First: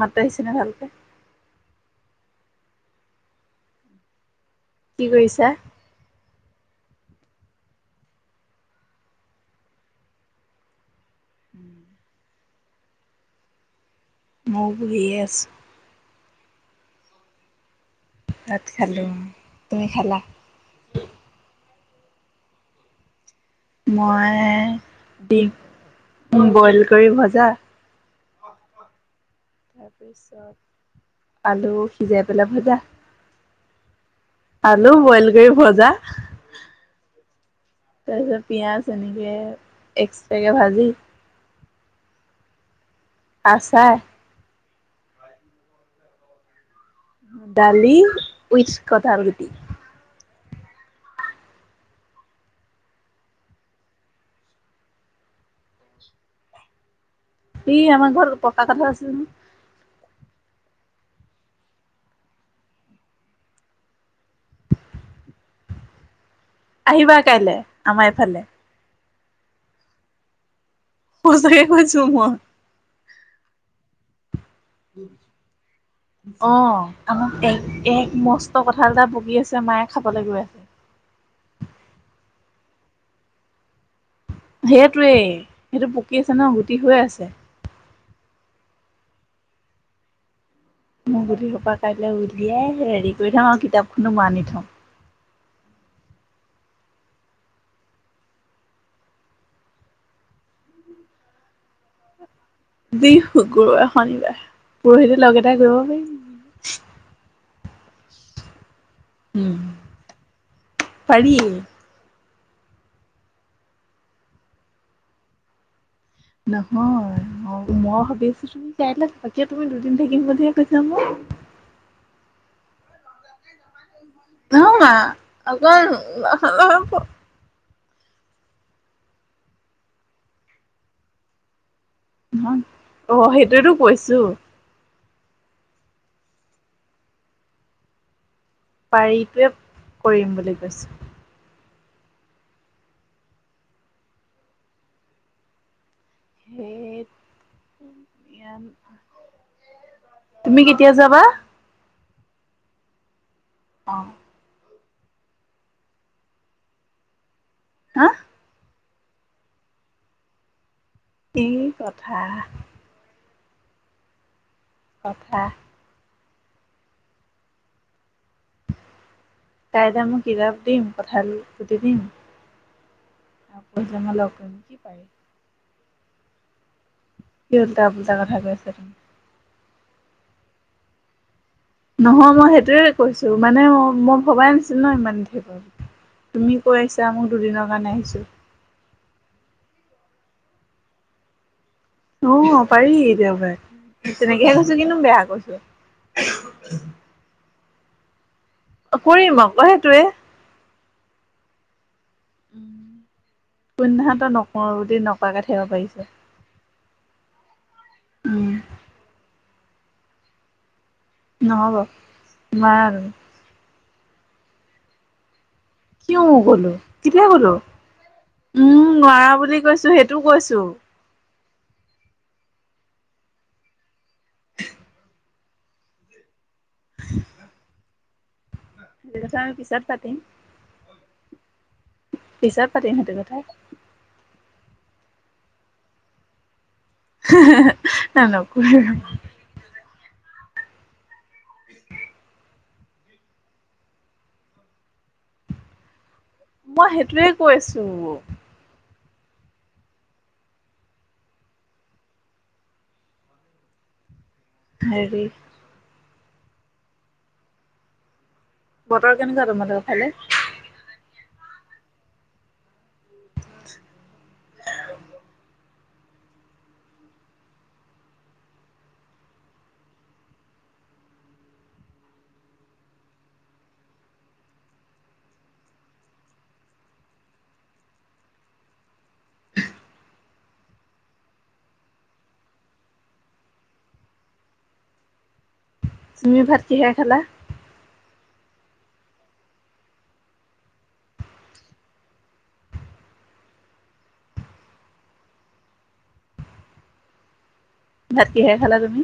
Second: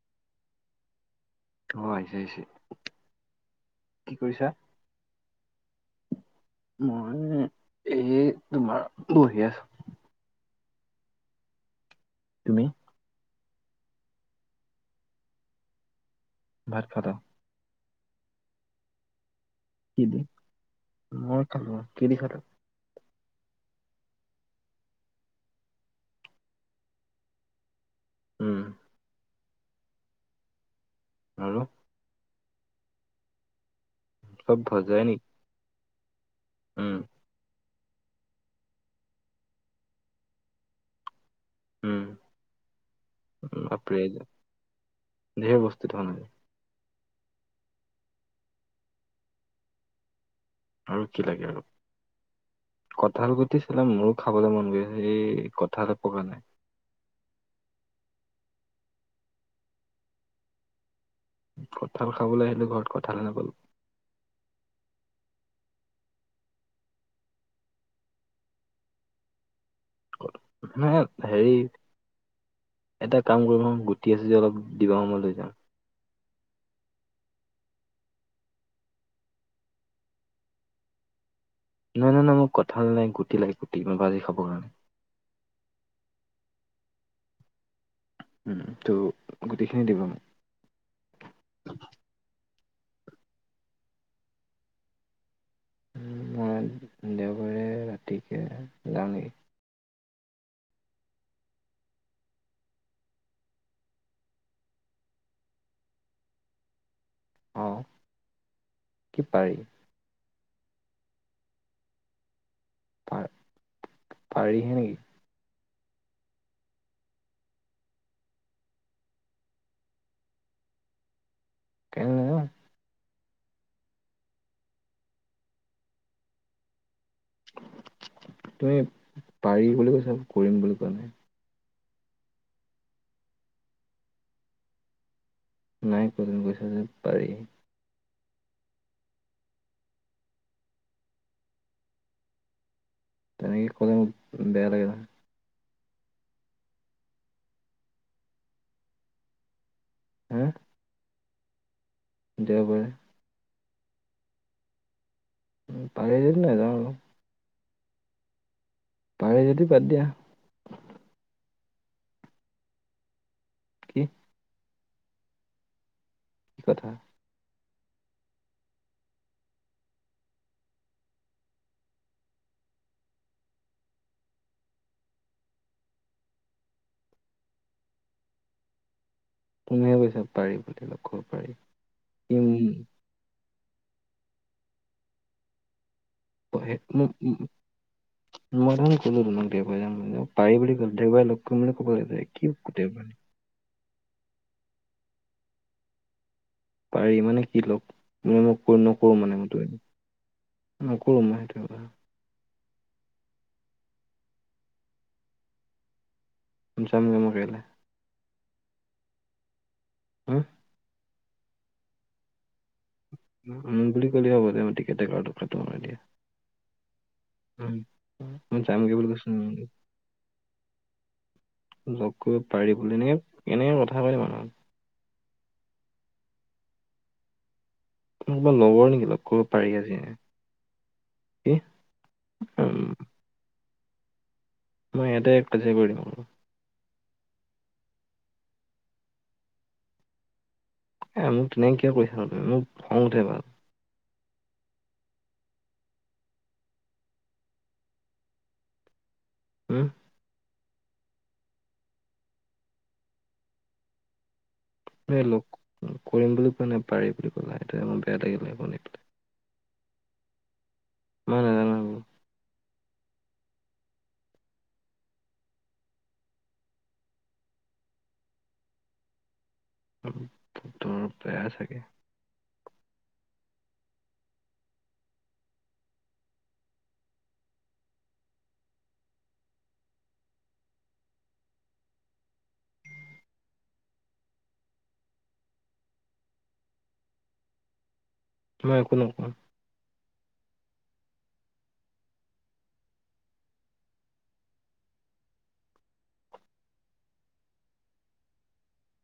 মাত আহিছিনে ভালকে? অ আহিছে আহিছে, কি কৰিছা? কি কৰিছা? মই এই তোমাৰ বহি আছো। উম। তুমি? মই বহী আছো। ভাত খালা? ভাত খালোঁ। তুমি কি খালা? দি, মই খালো। কি দি খালা? মই দিম বইল কৰি ভজা উম। তাৰপিছত আৰু আলু সিজাই পেলাই ভজা। চব আলু ভজাই নি বইল কৰি ভজা। উম। তাৰপিছত পিঁয়াজ এনেকে এক্সট্ৰাকে ভাজি উম, আচাৰ, বাপৰে ঢেৰ বস্তু তাৰমানে আজি। দালি উইটছ কঠাল গুটি। আৰু কি লাগে আৰু। কঁঠাল গুটি চালে মোৰো খাবলৈ মন গৈ আছে, এই কঁঠালে পকা নাই। ই আমাৰ ঘৰত পকা কঠাল আছিল নহয়। কঁঠাল খাবলৈ আহিলো ঘৰত কঁঠালে নাপালো। আহিবা কাইলে আমাৰ এইফালে। [unintelligible] সচাকে কৈছো মই। এটা কাম কৰিবচোন গুটি আছে যদি অলপ দিবাচোন মই লৈ যাম। অ আমাক এক এক মস্ত কঁঠাল এটা পকী আছে মায়ে খাবলৈ গৈ আছে। নাই নাই নাই মই কঁঠাল নাই গুটি লগে গুটি মই ভাজি খাব কাৰণে। এইটোৱেই, সেইটো পকি আছে ন গুটি হৈ আছে। উম ত' গুটিখিনি দিবা মোক। মই গুটি হোপা কাইলে উলিয়াই ৰেডি কৰি থম আৰু কিতাপখনো মই আনি থম। মই দেওবাৰে ৰাতিকে যাম নেকি? যি শুকুৰবাৰ শনিবাৰ পৰহিলে লগ এটাই কৰিব পাৰিম। অঁ। কি পাৰি উম, পাৰি। পা পাৰিহে নেকি? নহয়, অ মই ভাবি আছো তুমি কাইলে কিয় তুমি দুদিন থাকিম বুলিহে কৈছিলা মোক। কাইলে নাযাওঁ। অ মা [unintelligible] তুমি পাৰি বুলি কৈছা যে, কৰিম বুলি কোৱা নাই। [unintelligible] অঁ সেইটোয়েটো কৈছো। নাই তুমি কৈছা যে পাৰি। পাৰিটোৱে কৰিম বুলি কৈছো। তেনেকে ক'লে মোক বেয়া লাগে নহয়। সেইত হা [unintelligible] তুমি কেতিয়া যাবা? দেওবাৰে। অঁ। পাহৰি নাযাওঁ আৰু। হা। পাহৰি যদি বাদ দিয়া। ই কথা। কি কথা। কি কথা। তাইযে মোক কিতাপ দিম কঁঠাল [inaudible] আকৈ লগ কৰিম কি পাৰি। কি উল্টা পুলটা কথা কৈ আছা তুমি। তুমিহে কৈছা পাৰি বুলি পাৰি। কি নহয় মই উম, সেইটোৱে কৈছো মানে মই ভবাই নাছিলো ন ইমান তুমি কৈ আহিছা মোক দুদিনৰ কাৰণে আহিছো [unintelligible] অ পাৰি [unintelligible] দেওবাৰে। তেনেকেহে কৈছো কিনো বেয়া কৈছো। পাৰি মানে কি লগ কৰিম আকৌ সেইটোৱে নোকোৱা মানে সেইটো কথা। উম, নকৰো দে নকৰাকে থাকিব পাৰিছে। [unintelligible] উম। [unintelligible] নহ'ব নোৱাৰো। নোৱাৰো বুলি কলে হ'ব দিয়া। কি উম কলো, কেতিয়া কলো, উম মই উম যামগে কৈছো নোৱাৰা উম বুলি কৈছো সেইটো কৈছো। লগ কৰিব পাৰি বুলি‌, এনেকে এনেকে কথা কয়- মানুহ [unintelligible] কোনোবা লগৰ নেকি সেইটো লগ কথা কৰিব আমি পাৰি পিছত আজি, পাতিম কি। পিছত উম পাতিম সেইটো কথা। [unintelligible] [unintelligible] আৰু মোক তেনেকে কিয় কৰিছানো তুমি মোক, খং উঠে বোলো। মই সেইটোয়ে কৈছোঁ। হম। হেৰি লগ কৰিম বুলি কোৱা নাই পাৰি বুলি ক'লা সেইটোৱে মোৰ বেয়া লাগিলে পেলাই বতৰ কেনেকুৱা তোমালোকৰ ফালে? ময় নাজানো। [unintelligible] তোৰ বেয়া চাগে। তুমি ভাত কিহে খালা? মই একো নকং। ভাত কিহে খালা তুমি?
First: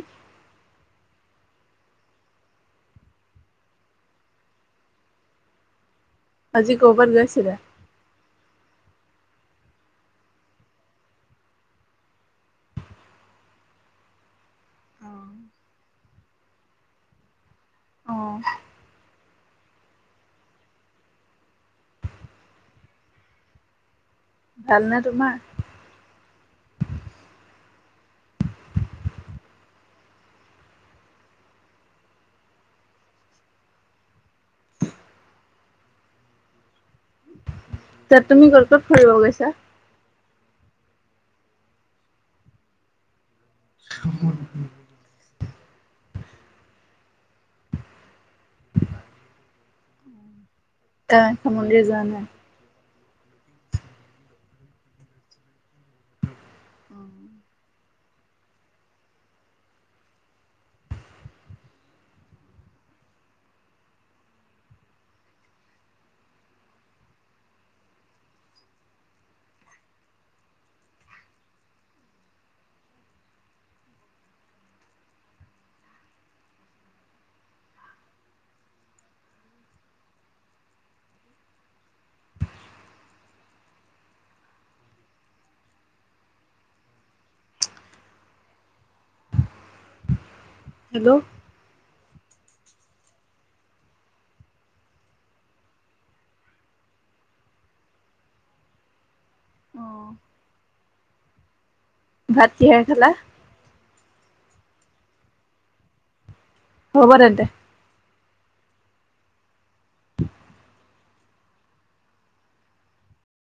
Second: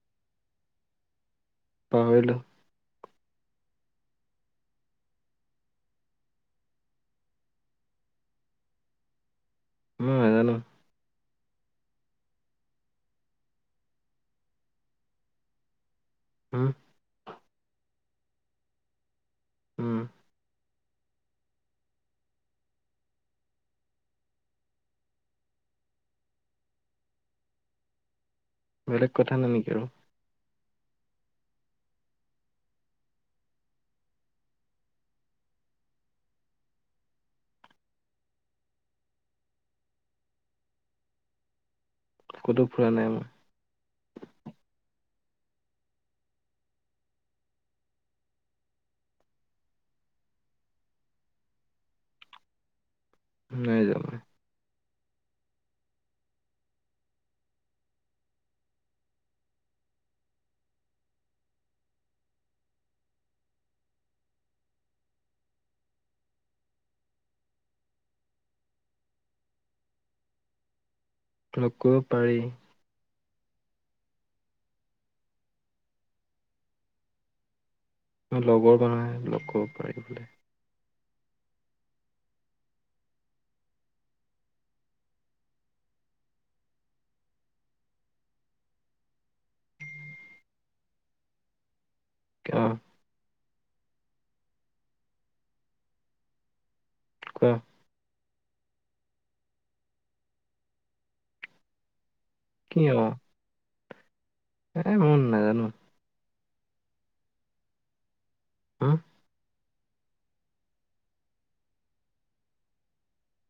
পাহৈলো। আজি কওবাত গৈছিলা? উম নেজানো। উম। অ উম। ভালনে তোমাৰ? বেলেগ কথা নাই নেকি আৰু? ছে তুমি ক'ত ক'ত ফুৰিব গৈছা? ক'তো ফুৰা নাই মই। [unintelligible] কামাখ্যা মন্দিৰ যোৱা নাই? নাই যোৱা মই। উম। লগ কৰিব পাৰি। [inaudible] লগ কৰিব পাৰি বোলে। হেল্ল কি অ কোৱা? অহ। ভাত কিহেৰে খালা? [inaudible] নেজানো। হ'ব তেন্তে। উম।